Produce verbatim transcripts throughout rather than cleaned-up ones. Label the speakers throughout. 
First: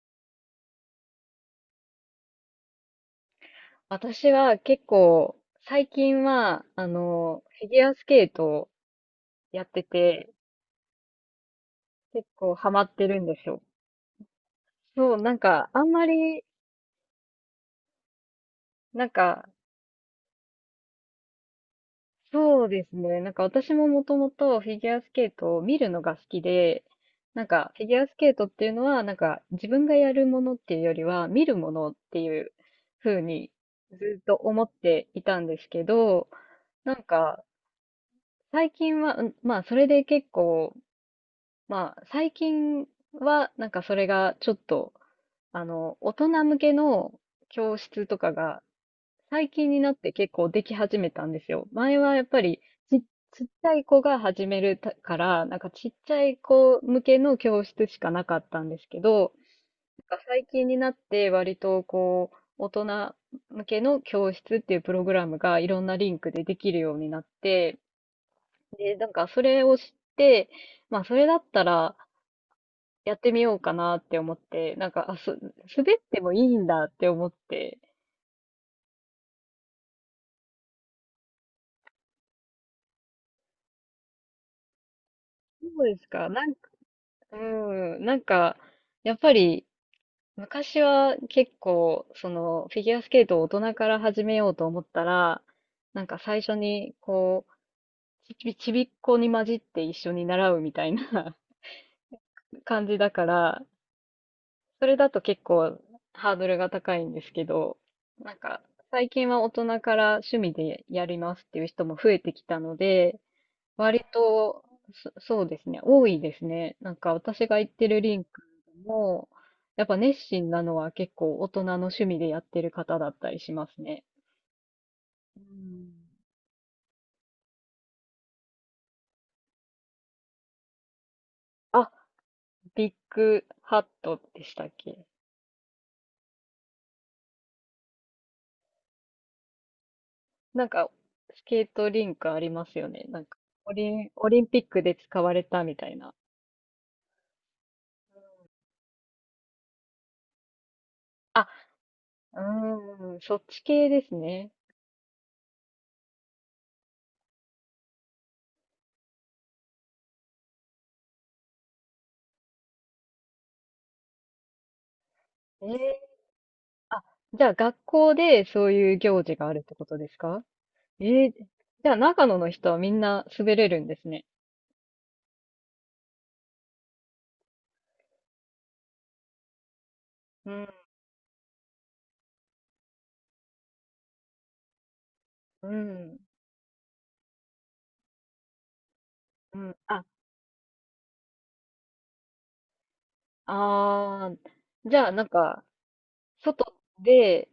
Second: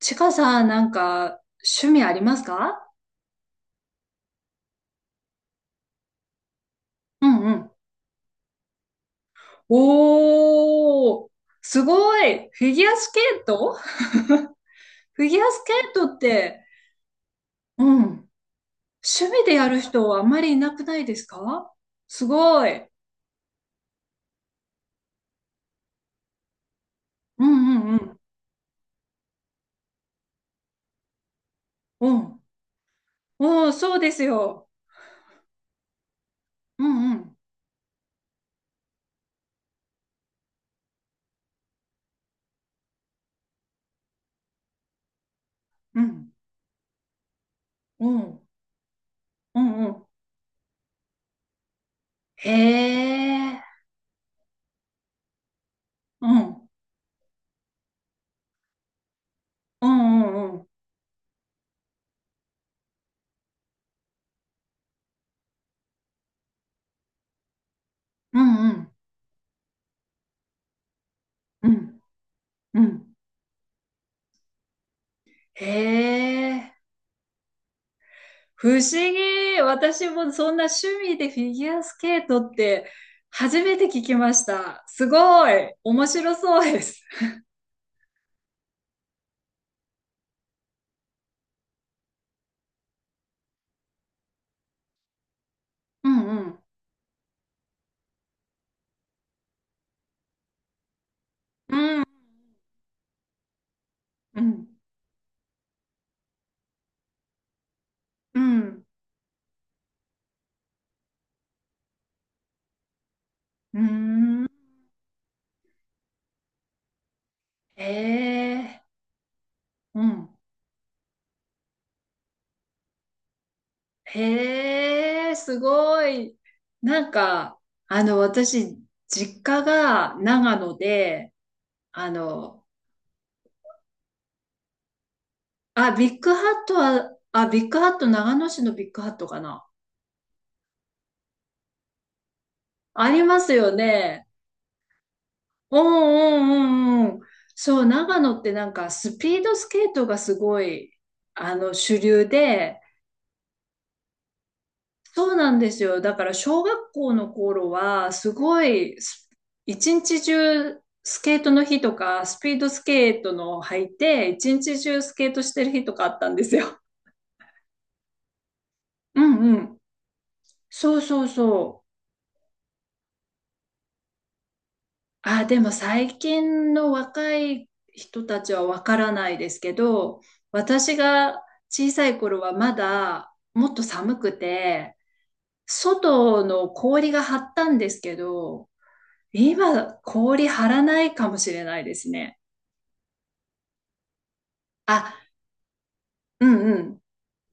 Speaker 1: ちかさん、なんか、趣味ありますか？
Speaker 2: 私は結構、最近は、あ
Speaker 1: う
Speaker 2: の、
Speaker 1: んう
Speaker 2: フィ
Speaker 1: ん。
Speaker 2: ギュアスケートをやってて、
Speaker 1: おー、すご
Speaker 2: 結
Speaker 1: い。
Speaker 2: 構
Speaker 1: フ
Speaker 2: ハ
Speaker 1: ィ
Speaker 2: マ
Speaker 1: ギュ
Speaker 2: っ
Speaker 1: ア
Speaker 2: て
Speaker 1: ス
Speaker 2: る
Speaker 1: ケ
Speaker 2: んで
Speaker 1: ー
Speaker 2: すよ。
Speaker 1: ト。
Speaker 2: そう、
Speaker 1: フィ
Speaker 2: なん
Speaker 1: ギュアス
Speaker 2: か、あん
Speaker 1: ケ
Speaker 2: ま
Speaker 1: ートっ
Speaker 2: り、
Speaker 1: て、うん。
Speaker 2: なん
Speaker 1: 趣味
Speaker 2: か、
Speaker 1: でやる人はあんまりいなくないですか？す
Speaker 2: そ
Speaker 1: ご
Speaker 2: うで
Speaker 1: い。
Speaker 2: すね。なんか私ももともとフィギュアスケートを見るのが好きで、な
Speaker 1: う
Speaker 2: んか、フィ
Speaker 1: ん
Speaker 2: ギ
Speaker 1: う
Speaker 2: ュアス
Speaker 1: ん
Speaker 2: ケートっていうのは、なんか、自分がやるものっていうよりは、見るものっ
Speaker 1: う
Speaker 2: て
Speaker 1: ん。
Speaker 2: いう風
Speaker 1: う
Speaker 2: に、
Speaker 1: ん。おー、そうで
Speaker 2: ず
Speaker 1: す
Speaker 2: っと思
Speaker 1: よ。
Speaker 2: っていたんですけど、
Speaker 1: う
Speaker 2: なん
Speaker 1: んうん
Speaker 2: か、最近は、うんまあ、それで結構、まあ、最近は、なんかそれがちょっと、あの、
Speaker 1: う
Speaker 2: 大
Speaker 1: ん。
Speaker 2: 人向けの教室
Speaker 1: う
Speaker 2: とか
Speaker 1: ん。
Speaker 2: が、最
Speaker 1: う
Speaker 2: 近に
Speaker 1: んう
Speaker 2: なっ
Speaker 1: ん。
Speaker 2: て結構でき始めたんですよ。前はやっぱ
Speaker 1: へ
Speaker 2: りち、ちっち
Speaker 1: ー。
Speaker 2: ゃい子が始めるたから、なんかちっちゃ
Speaker 1: う
Speaker 2: い
Speaker 1: ん。
Speaker 2: 子向けの教室しかなかったんですけど、
Speaker 1: う
Speaker 2: なん
Speaker 1: ん
Speaker 2: か
Speaker 1: う
Speaker 2: 最
Speaker 1: んう
Speaker 2: 近
Speaker 1: ん。
Speaker 2: になって割とこう、大人向けの教室っていうプログラムがいろんなリンクでできるようになって、
Speaker 1: うんうん。
Speaker 2: で、なんかそれを知って、まあそれだった
Speaker 1: う
Speaker 2: ら、
Speaker 1: んう
Speaker 2: や
Speaker 1: ん。
Speaker 2: ってみようかなって思って、なんか、あ、す、
Speaker 1: へ
Speaker 2: 滑ってもいいん
Speaker 1: ー。
Speaker 2: だって思って、
Speaker 1: 不思議。私もそんな趣味でフィギュアスケートって初めて聞きました。すご
Speaker 2: そ
Speaker 1: い。
Speaker 2: うで
Speaker 1: 面
Speaker 2: すか。
Speaker 1: 白
Speaker 2: なん
Speaker 1: そう
Speaker 2: か、
Speaker 1: です。
Speaker 2: うん、なんか、やっぱり、昔は結構、その、フィギュアスケートを大人から始めようと思ったら、なん
Speaker 1: う
Speaker 2: か
Speaker 1: んう
Speaker 2: 最初
Speaker 1: ん。
Speaker 2: に、こう、ちび、ちびっこに混じって一緒に習うみたいな
Speaker 1: うん。
Speaker 2: 感じだから、
Speaker 1: うん。
Speaker 2: それだと結構ハードルが高いんですけど、なん
Speaker 1: う
Speaker 2: か、
Speaker 1: ん。
Speaker 2: 最近は大人から趣味でやりますっていう人も増えてきたので、
Speaker 1: う
Speaker 2: 割
Speaker 1: ん。
Speaker 2: と、そ、そうですね。多いですね。なんか私が行っ
Speaker 1: へ
Speaker 2: てるリンク
Speaker 1: え。
Speaker 2: も、やっぱ
Speaker 1: う
Speaker 2: 熱
Speaker 1: ん。
Speaker 2: 心なのは結構大人の趣味でやってる方だったりしますね。
Speaker 1: へえ、
Speaker 2: う
Speaker 1: す
Speaker 2: ん。
Speaker 1: ごい。なんか、あの、私、実家が長野で、
Speaker 2: あ、
Speaker 1: あの、
Speaker 2: ビッグハットでしたっけ？
Speaker 1: あ、ビッグハットは、あ、ビッグハット、長野市のビッグハットかな。
Speaker 2: なんか、スケートリンクありますよね。
Speaker 1: あ
Speaker 2: な
Speaker 1: り
Speaker 2: んか、
Speaker 1: ますよ
Speaker 2: オリン、
Speaker 1: ね。
Speaker 2: オリンピックで使われたみ
Speaker 1: うん
Speaker 2: たいな。
Speaker 1: うんうんうん。そう、長野ってなんかスピードスケートがすごい、
Speaker 2: あ、
Speaker 1: あの、主流
Speaker 2: う
Speaker 1: で、
Speaker 2: ーん、そっち系ですね。
Speaker 1: そうなんですよ。だから小学校の頃は、すごいス、す一日中スケートの日とか、スピードスケートの履いて、一日中スケートして
Speaker 2: え
Speaker 1: る日とか
Speaker 2: ー、
Speaker 1: あったんですよ。
Speaker 2: あ、じゃあ学校でそういう
Speaker 1: う
Speaker 2: 行事があ
Speaker 1: ん
Speaker 2: る
Speaker 1: う
Speaker 2: って
Speaker 1: ん。
Speaker 2: ことですか？
Speaker 1: そうそ
Speaker 2: え
Speaker 1: う
Speaker 2: え、
Speaker 1: そう。
Speaker 2: じゃあ長野の人はみんな滑れるんですね。
Speaker 1: あ、でも最近の若い人たちはわからないですけど、
Speaker 2: うん、
Speaker 1: 私が小さい頃はまだもっと寒くて、
Speaker 2: うん、
Speaker 1: 外の氷が張ったんですけど、
Speaker 2: うん。
Speaker 1: 今
Speaker 2: あ、
Speaker 1: 氷張らないかもしれないですね。
Speaker 2: あー、じゃあな
Speaker 1: あ、
Speaker 2: んか、
Speaker 1: うん
Speaker 2: 外
Speaker 1: うん。
Speaker 2: で、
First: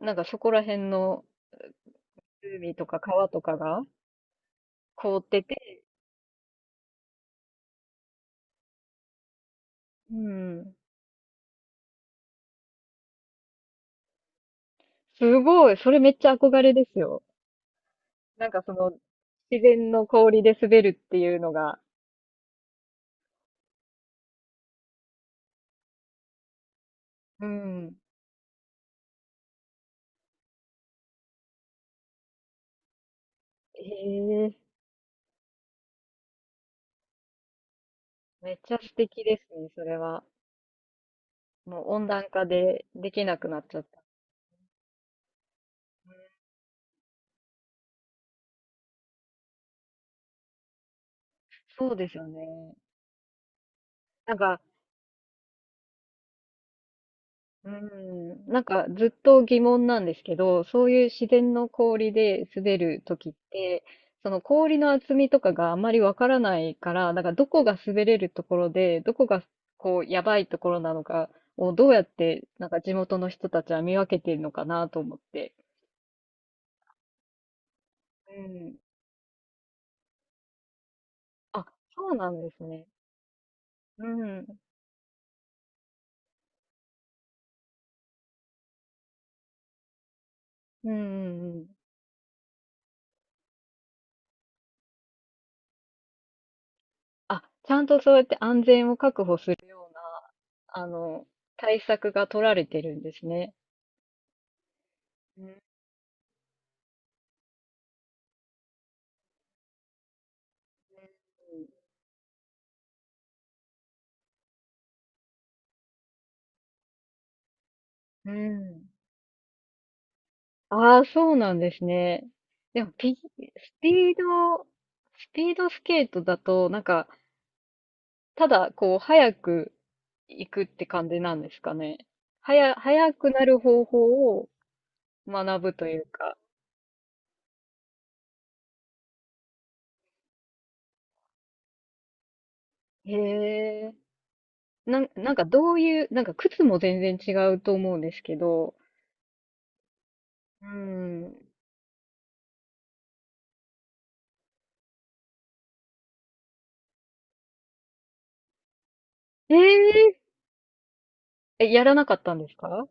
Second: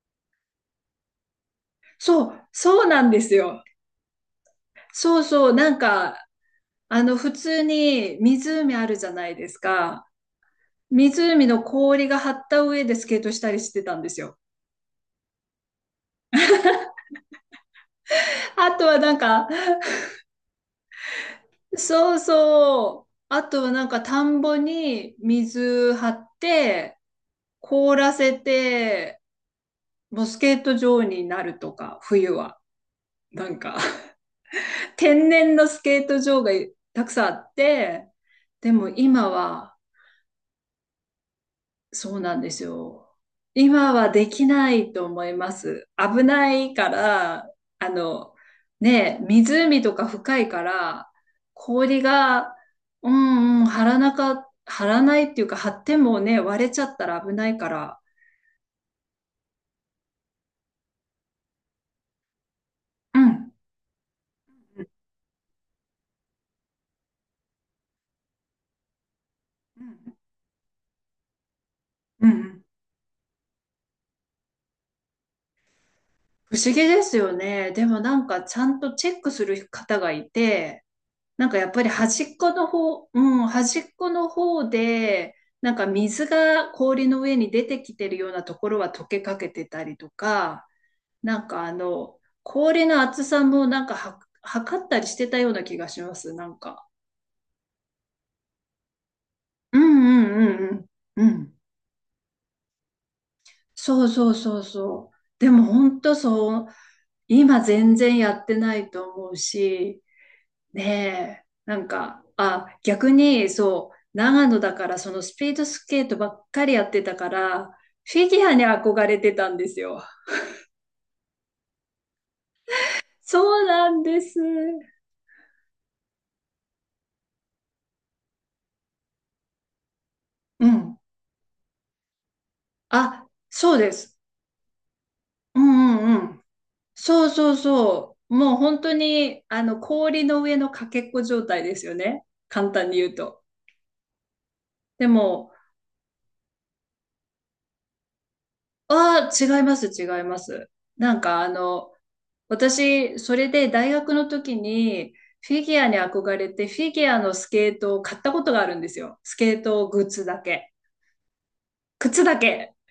Speaker 2: なんかそこら辺の
Speaker 1: そう、
Speaker 2: 海
Speaker 1: そ
Speaker 2: と
Speaker 1: う
Speaker 2: か
Speaker 1: なんで
Speaker 2: 川
Speaker 1: す
Speaker 2: とか
Speaker 1: よ。
Speaker 2: が凍
Speaker 1: そ
Speaker 2: っ
Speaker 1: う
Speaker 2: て
Speaker 1: そう、なん
Speaker 2: て、
Speaker 1: か、あの、普通に湖あるじゃないですか。
Speaker 2: うん。
Speaker 1: 湖の氷が張った上でスケートしたりしてたんですよ。
Speaker 2: すごい、それめっちゃ憧れですよ。なんかそ
Speaker 1: あと
Speaker 2: の、
Speaker 1: はなんか、
Speaker 2: 自然の氷で滑るっていうのが。
Speaker 1: そうそう。あとはなんか田んぼに水張って、
Speaker 2: うん。
Speaker 1: 凍らせて、もうスケート場になるとか、冬は。なんか
Speaker 2: え え、
Speaker 1: 天然のスケート場がたくさんあって、
Speaker 2: めっ
Speaker 1: で
Speaker 2: ちゃ
Speaker 1: も
Speaker 2: 素敵
Speaker 1: 今
Speaker 2: ですね、
Speaker 1: は
Speaker 2: それは。もう温
Speaker 1: そう
Speaker 2: 暖
Speaker 1: なん
Speaker 2: 化
Speaker 1: です
Speaker 2: で
Speaker 1: よ。
Speaker 2: できなくなっちゃっ
Speaker 1: 今
Speaker 2: た。
Speaker 1: はできないと思います。危ないから、あの、ねえ、湖とか深いから、
Speaker 2: そう
Speaker 1: 氷
Speaker 2: ですよ
Speaker 1: が、
Speaker 2: ね。
Speaker 1: うんうん、張らな
Speaker 2: なん
Speaker 1: か、
Speaker 2: か
Speaker 1: 張らないっていうか、張ってもね、割れちゃったら危ない
Speaker 2: う
Speaker 1: から、
Speaker 2: ん、なんかずっと疑問なんですけど、そういう自然の氷で滑ると
Speaker 1: う
Speaker 2: きっ
Speaker 1: ん、
Speaker 2: て、その氷
Speaker 1: うん
Speaker 2: の厚みとかがあまりわからないから、なんかどこが滑れるところで、どこが
Speaker 1: う
Speaker 2: こう
Speaker 1: ん
Speaker 2: やばいところなのかをどうやっ
Speaker 1: うんう
Speaker 2: て
Speaker 1: ん。
Speaker 2: なんか地元の人たちは見分けてるのかなと思って。
Speaker 1: 不思議ですよね。でもなん
Speaker 2: う
Speaker 1: か、ちゃ
Speaker 2: ん。
Speaker 1: んとチェックする方がいて、なんか
Speaker 2: あ、
Speaker 1: やっぱり
Speaker 2: そう
Speaker 1: 端
Speaker 2: な
Speaker 1: っ
Speaker 2: んで
Speaker 1: こ
Speaker 2: す
Speaker 1: の
Speaker 2: ね。
Speaker 1: 方、うん、端っ
Speaker 2: う
Speaker 1: この
Speaker 2: ん。
Speaker 1: 方で、なんか水が氷の上に出てきてるようなところは溶けかけてたりとか、
Speaker 2: うんう
Speaker 1: な
Speaker 2: ん
Speaker 1: ん
Speaker 2: う
Speaker 1: か
Speaker 2: ん。
Speaker 1: あの、氷の厚さもなんかは測ったりしてたような気がします、なんか。
Speaker 2: あ、ちゃんとそうやって安全を確保する
Speaker 1: う
Speaker 2: ような、
Speaker 1: んうんう
Speaker 2: あ
Speaker 1: んう
Speaker 2: の、
Speaker 1: ん。うん。
Speaker 2: 対策が取られてるんですね。
Speaker 1: そうそうそうそう。でも本当そう、今全然やってないと思うし、ねえ、なんか、あ、逆に、そう、長野だから、そのスピードスケートばっかりやってたから、フィ
Speaker 2: う
Speaker 1: ギュアに
Speaker 2: ん。
Speaker 1: 憧れてたんですよ。
Speaker 2: ああ、そうなんですね。でも、ピ、
Speaker 1: そう
Speaker 2: スピ
Speaker 1: なん
Speaker 2: ー
Speaker 1: です。
Speaker 2: ド、スピードスケートだと、なんか、ただ、こう、速く行くっ
Speaker 1: う
Speaker 2: て
Speaker 1: ん。
Speaker 2: 感じなんですかね。はや、速
Speaker 1: あ、
Speaker 2: くなる
Speaker 1: そう
Speaker 2: 方
Speaker 1: で
Speaker 2: 法
Speaker 1: す。
Speaker 2: を
Speaker 1: う
Speaker 2: 学ぶと
Speaker 1: ん
Speaker 2: いう
Speaker 1: うんう
Speaker 2: か。
Speaker 1: ん。そうそうそう。もう本当に、あの、氷の上のかけっこ状態ですよね。簡単に言
Speaker 2: へ
Speaker 1: うと。
Speaker 2: え。な
Speaker 1: で
Speaker 2: ん、なんか
Speaker 1: も、
Speaker 2: どういう、なんか靴も全然違うと思うんですけど。
Speaker 1: ああ、違います、違いま
Speaker 2: う
Speaker 1: す。なん
Speaker 2: ん。
Speaker 1: か、あの、私、それで大学の時にフィギュアに憧れて、フィギュアのスケートを買ったことがあるんですよ。スケ
Speaker 2: え
Speaker 1: ートグ
Speaker 2: え
Speaker 1: ッズだけ。
Speaker 2: え、やらなかっ
Speaker 1: 靴
Speaker 2: たん
Speaker 1: だ
Speaker 2: です
Speaker 1: け。
Speaker 2: か？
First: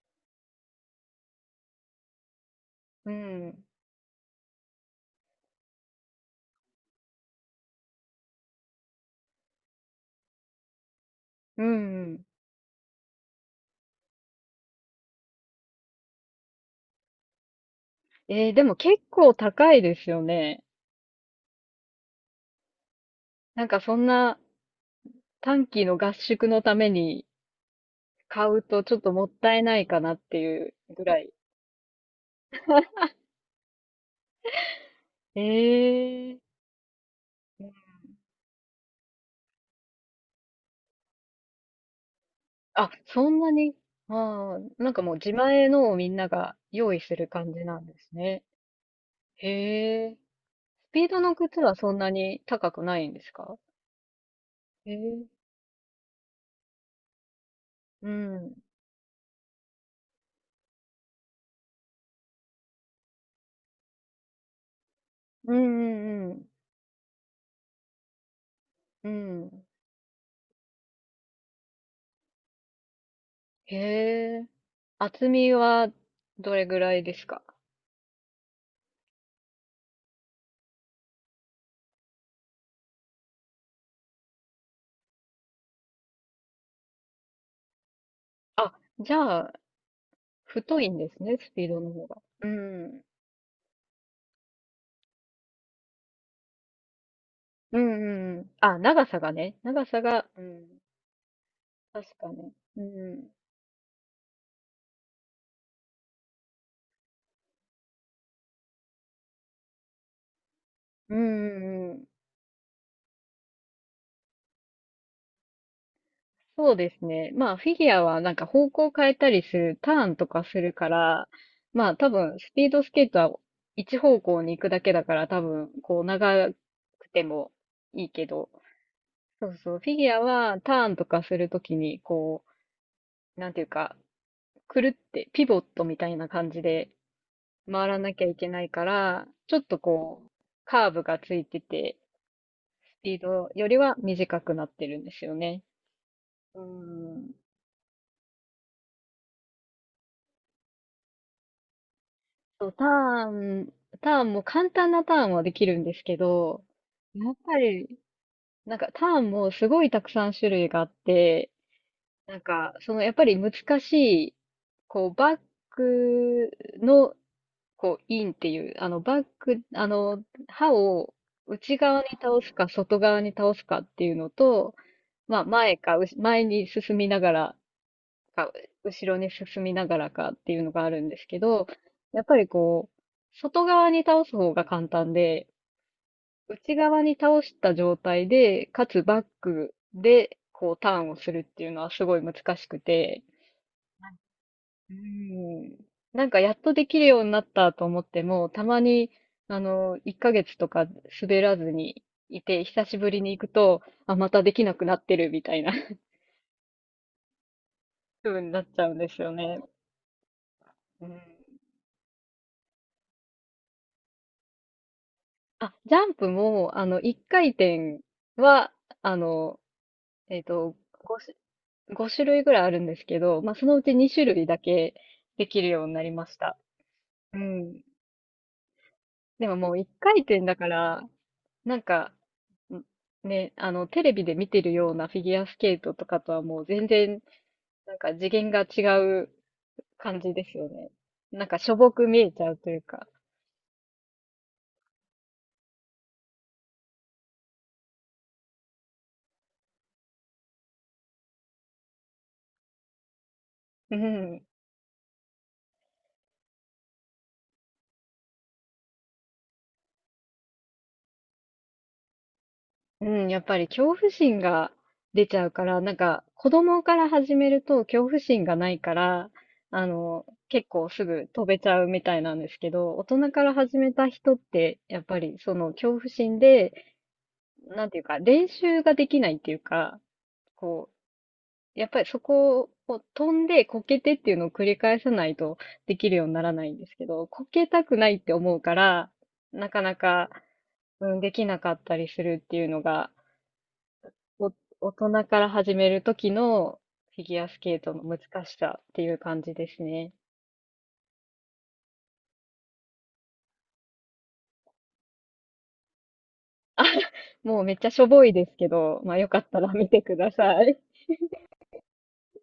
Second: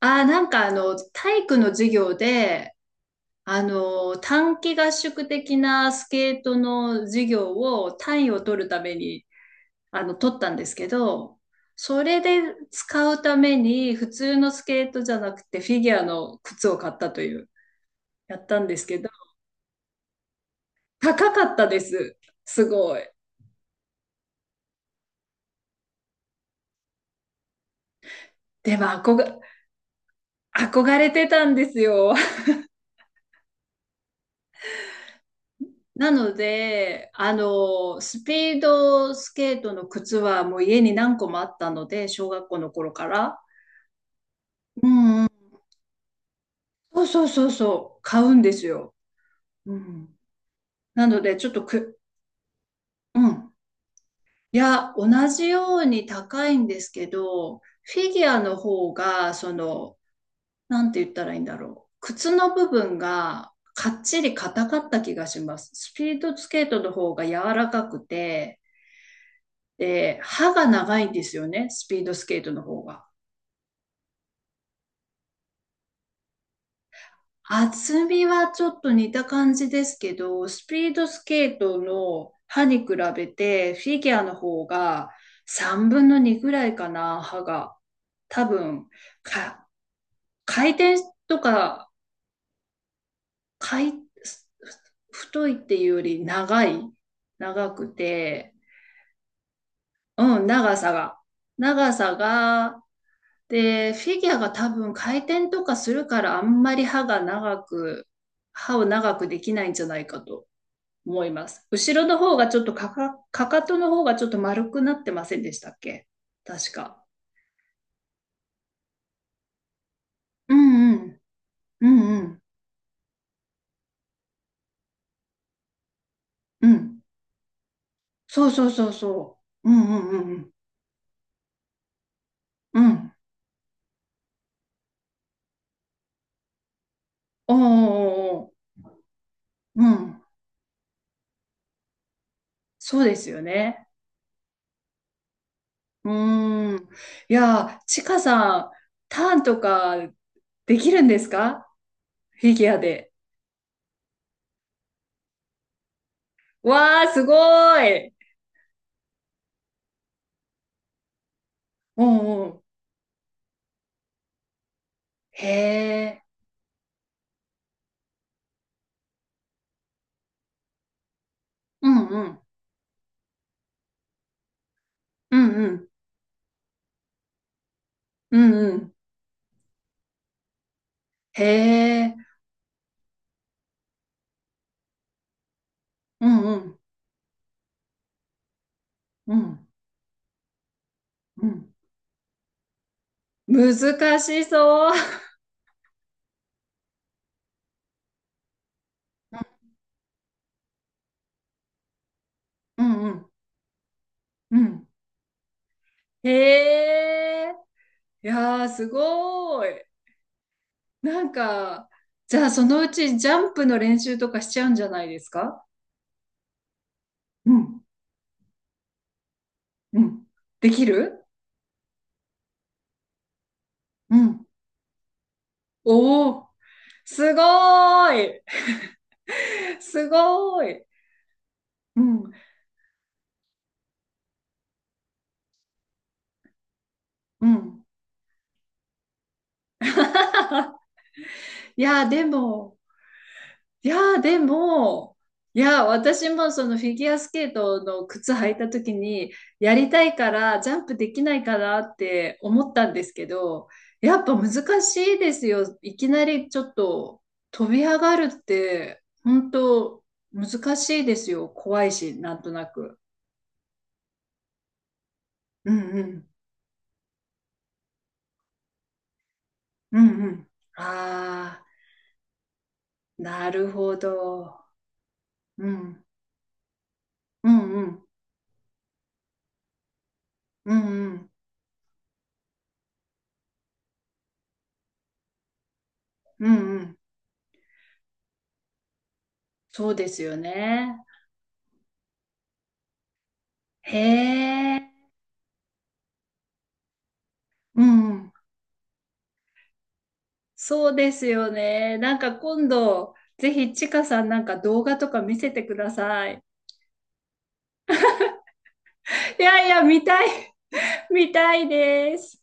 Speaker 1: ああ、なんかあの、体育の授業で、
Speaker 2: うん。
Speaker 1: あの、短期合宿的なスケートの授業を単位を取るために、あの、取ったんですけど、
Speaker 2: うんう
Speaker 1: それ
Speaker 2: ん。
Speaker 1: で使うために普通のスケートじゃなくてフィギュアの靴を買ったという、やっ
Speaker 2: えー、
Speaker 1: た
Speaker 2: で
Speaker 1: ん
Speaker 2: も
Speaker 1: です
Speaker 2: 結
Speaker 1: けど、
Speaker 2: 構高いですよね。
Speaker 1: 高かったです。すごい。
Speaker 2: なんかそんな短期の合宿のために買う
Speaker 1: で
Speaker 2: と
Speaker 1: も
Speaker 2: ちょっと
Speaker 1: 憧
Speaker 2: もっ
Speaker 1: れ
Speaker 2: たいないかなっていう
Speaker 1: 憧
Speaker 2: ぐ
Speaker 1: れ
Speaker 2: ら
Speaker 1: て
Speaker 2: い。
Speaker 1: たんですよ。なの
Speaker 2: ええ。
Speaker 1: で、あの、スピードスケートの靴はもう家に何個もあったので、小学校の
Speaker 2: あ、
Speaker 1: 頃か
Speaker 2: そん
Speaker 1: ら。
Speaker 2: なに。ああ、なんかもう自前のをみんなが用意
Speaker 1: そう
Speaker 2: す
Speaker 1: そ
Speaker 2: る
Speaker 1: うそう
Speaker 2: 感じなんで
Speaker 1: そう、
Speaker 2: す
Speaker 1: 買うん
Speaker 2: ね。
Speaker 1: ですよ。う
Speaker 2: へえ。
Speaker 1: ん。
Speaker 2: スピ
Speaker 1: な
Speaker 2: ード
Speaker 1: の
Speaker 2: の
Speaker 1: で、ちょっ
Speaker 2: 靴
Speaker 1: と
Speaker 2: はそん
Speaker 1: く、
Speaker 2: なに高くないんで
Speaker 1: う
Speaker 2: す
Speaker 1: ん。
Speaker 2: か？
Speaker 1: い
Speaker 2: へ
Speaker 1: や、同
Speaker 2: え。
Speaker 1: じように高いんですけど、フ
Speaker 2: う
Speaker 1: ィギュアの
Speaker 2: ん。
Speaker 1: 方が、その、なんて言ったらいいんだろう。靴の部分がかっちり硬かった気がし
Speaker 2: うん
Speaker 1: ます。スピー
Speaker 2: うんう
Speaker 1: ド
Speaker 2: ん。
Speaker 1: スケートの方が柔らかくて、
Speaker 2: うん。
Speaker 1: で、歯が長いんですよね、スピードスケートの方が。
Speaker 2: へえ。厚みはどれぐらいですか？
Speaker 1: 厚みはちょっと似た感じですけど、スピードスケートの歯に比べて、フィギュアの方がさんぶんのにぐらいかな、歯が。多
Speaker 2: あ、
Speaker 1: 分、
Speaker 2: じゃあ、
Speaker 1: か、回
Speaker 2: 太い
Speaker 1: 転
Speaker 2: んですね、
Speaker 1: と
Speaker 2: スピード
Speaker 1: か、
Speaker 2: の方が。うん。
Speaker 1: 回、太いっていうより長い、長
Speaker 2: う
Speaker 1: く
Speaker 2: んうんうん。
Speaker 1: て、
Speaker 2: あ、長さがね。長さが、
Speaker 1: う
Speaker 2: う
Speaker 1: ん、長
Speaker 2: ん。
Speaker 1: さが。長さ
Speaker 2: 確かに。
Speaker 1: が。
Speaker 2: うん。
Speaker 1: で、フィギュアが多分回転とかするからあんまり歯が長く、歯を長くできないんじゃないかと
Speaker 2: うん
Speaker 1: 思いま
Speaker 2: う
Speaker 1: す。
Speaker 2: んう
Speaker 1: 後
Speaker 2: ん。
Speaker 1: ろの方がちょっとかか、かかとの方がちょっと丸くなってませんでしたっけ？確
Speaker 2: そうで
Speaker 1: か。
Speaker 2: すね。まあ、フィギュアはなんか方向変えたりする、ターンとか
Speaker 1: う
Speaker 2: するか
Speaker 1: んうん。
Speaker 2: ら、
Speaker 1: う
Speaker 2: まあ多
Speaker 1: んう
Speaker 2: 分、
Speaker 1: ん。
Speaker 2: スピードスケートは一方向に行くだけだから多分、こう長く
Speaker 1: うん。
Speaker 2: てもいいけ
Speaker 1: そ
Speaker 2: ど、
Speaker 1: うそうそうそ
Speaker 2: そう
Speaker 1: う。う
Speaker 2: そう、フィギ
Speaker 1: ん
Speaker 2: ュ
Speaker 1: う
Speaker 2: ア
Speaker 1: んうん
Speaker 2: はターンとかするときに、こ
Speaker 1: うん。うん。
Speaker 2: う、なんていうか、くるってピボットみたいな感じで
Speaker 1: おーお
Speaker 2: 回らなきゃい
Speaker 1: ーお
Speaker 2: けない
Speaker 1: ー。
Speaker 2: から、ちょっと
Speaker 1: うん。
Speaker 2: こう、カーブがついてて、
Speaker 1: そ
Speaker 2: ス
Speaker 1: う
Speaker 2: ピ
Speaker 1: で
Speaker 2: ー
Speaker 1: すよ
Speaker 2: ドより
Speaker 1: ね。
Speaker 2: は短くなってるんですよね。
Speaker 1: う
Speaker 2: う
Speaker 1: ーん。
Speaker 2: ん。
Speaker 1: いやー、ちかさん、ターンとかできるんですか？フィギ
Speaker 2: そう、
Speaker 1: ュア
Speaker 2: タ
Speaker 1: で。
Speaker 2: ーン、ターンも簡単なターンはできるんですけど、
Speaker 1: わあ、す
Speaker 2: や
Speaker 1: ご
Speaker 2: っぱり、
Speaker 1: い。
Speaker 2: なんかターンもすごいたくさん種類があって、
Speaker 1: う
Speaker 2: なん
Speaker 1: んうん。
Speaker 2: か、そのやっぱり難しい、こう、バッ
Speaker 1: へえ。
Speaker 2: クの、こう、インっていう、あの、バック、あの、刃を内
Speaker 1: う
Speaker 2: 側に
Speaker 1: んうん。
Speaker 2: 倒すか外側に倒すかっていうのと、
Speaker 1: う
Speaker 2: まあ、
Speaker 1: んう
Speaker 2: 前
Speaker 1: ん。
Speaker 2: か、うし前に進みながら
Speaker 1: う
Speaker 2: か、
Speaker 1: んうん。
Speaker 2: 後ろに進みながらかっていうのがあるんですけ
Speaker 1: へ
Speaker 2: ど、
Speaker 1: え。
Speaker 2: やっぱりこう、外側に倒す方が簡単で、
Speaker 1: うんう
Speaker 2: 内
Speaker 1: ん。
Speaker 2: 側に倒した状態で、かつバッ
Speaker 1: うん。
Speaker 2: クで、こう、ターンをするっ
Speaker 1: う
Speaker 2: ていう
Speaker 1: ん。
Speaker 2: のはすごい難しくて、
Speaker 1: 難しそう。
Speaker 2: うん。なんかやっとできるようになったと思っても、たまに、あの、いっかげつとか滑らずにいて、
Speaker 1: う
Speaker 2: 久し
Speaker 1: んう
Speaker 2: ぶり
Speaker 1: ん
Speaker 2: に行くと、あ、またで
Speaker 1: う
Speaker 2: きなく
Speaker 1: ん。
Speaker 2: なってるみたいな
Speaker 1: へえ。い
Speaker 2: 風にな
Speaker 1: や
Speaker 2: っ
Speaker 1: ー、
Speaker 2: ち
Speaker 1: す
Speaker 2: ゃうんですよね。
Speaker 1: ごい。
Speaker 2: うん。
Speaker 1: なんか、じゃあそのうちジャンプの練習とかしちゃうんじゃないですか？
Speaker 2: あ、ジャンプも、あの、いっかい
Speaker 1: うん。
Speaker 2: 転は、あの、
Speaker 1: うん。
Speaker 2: えっ
Speaker 1: で
Speaker 2: と、
Speaker 1: き
Speaker 2: 5
Speaker 1: る。
Speaker 2: し、ご種類ぐらいあるんですけど、まあ、そのうちに
Speaker 1: う
Speaker 2: 種類
Speaker 1: ん。
Speaker 2: だけできるようになりま
Speaker 1: お
Speaker 2: し
Speaker 1: お、
Speaker 2: た。
Speaker 1: す
Speaker 2: う
Speaker 1: ご
Speaker 2: ん。
Speaker 1: ーい。
Speaker 2: でももう 1
Speaker 1: す
Speaker 2: 回転だ
Speaker 1: ご
Speaker 2: か
Speaker 1: ーい。
Speaker 2: ら、なん
Speaker 1: う
Speaker 2: か、
Speaker 1: ん。
Speaker 2: んね、あの、テレビで見てるようなフィギュアスケートとかとはもう全然、
Speaker 1: うん。
Speaker 2: なんか次元が違う感じですよね。なんかしょ
Speaker 1: い
Speaker 2: ぼ
Speaker 1: や
Speaker 2: く
Speaker 1: ー、
Speaker 2: 見
Speaker 1: で
Speaker 2: えちゃうとい
Speaker 1: も、
Speaker 2: うか。
Speaker 1: いやー、でも、いやー、私もそのフィギュアスケートの靴履いた時に、やりたいから、ジャンプできないかなって思ったんですけど、
Speaker 2: う
Speaker 1: やっぱ
Speaker 2: ん。
Speaker 1: 難しいですよ。いきなりちょっと飛び上がるって、本当難しいですよ。怖いし、なんとなく。
Speaker 2: うん、やっぱり恐怖心が出ちゃうか
Speaker 1: う
Speaker 2: ら、
Speaker 1: ん
Speaker 2: なん
Speaker 1: う
Speaker 2: か
Speaker 1: ん。
Speaker 2: 子供から始めると恐怖心がないから、あ
Speaker 1: う
Speaker 2: の、
Speaker 1: んうん。
Speaker 2: 結構すぐ飛べ
Speaker 1: ああ
Speaker 2: ちゃうみたいなんですけど、大人か
Speaker 1: な
Speaker 2: ら
Speaker 1: る
Speaker 2: 始め
Speaker 1: ほ
Speaker 2: た人っ
Speaker 1: ど。
Speaker 2: て、やっぱりそ
Speaker 1: う
Speaker 2: の恐
Speaker 1: ん。
Speaker 2: 怖心で、
Speaker 1: うんう
Speaker 2: なんていう
Speaker 1: ん。
Speaker 2: か、練習ができないっていうか、
Speaker 1: うん
Speaker 2: こ
Speaker 1: うん。
Speaker 2: う、やっぱりそこを飛んでこけてっていうのを繰り返さないとできるようにな
Speaker 1: う
Speaker 2: ら
Speaker 1: ん
Speaker 2: ないん
Speaker 1: う
Speaker 2: です
Speaker 1: ん。
Speaker 2: けど、こけたくないって思うから、なか
Speaker 1: そ
Speaker 2: な
Speaker 1: うです
Speaker 2: か、
Speaker 1: よね。
Speaker 2: うん、できなかったりするっていうのが
Speaker 1: へ
Speaker 2: お
Speaker 1: え、
Speaker 2: 大人から始める時のフィギュアスケー
Speaker 1: う
Speaker 2: トの難
Speaker 1: ん。
Speaker 2: しさっていう感じですね。
Speaker 1: そうですよね。なんか今度、ぜひちかさんなんか動画とか見せてください。
Speaker 2: もうめっちゃしょぼいですけど、まあよか
Speaker 1: い
Speaker 2: った
Speaker 1: やい
Speaker 2: ら
Speaker 1: や、
Speaker 2: 見て
Speaker 1: 見
Speaker 2: く
Speaker 1: たい、
Speaker 2: ださい。
Speaker 1: 見たいです。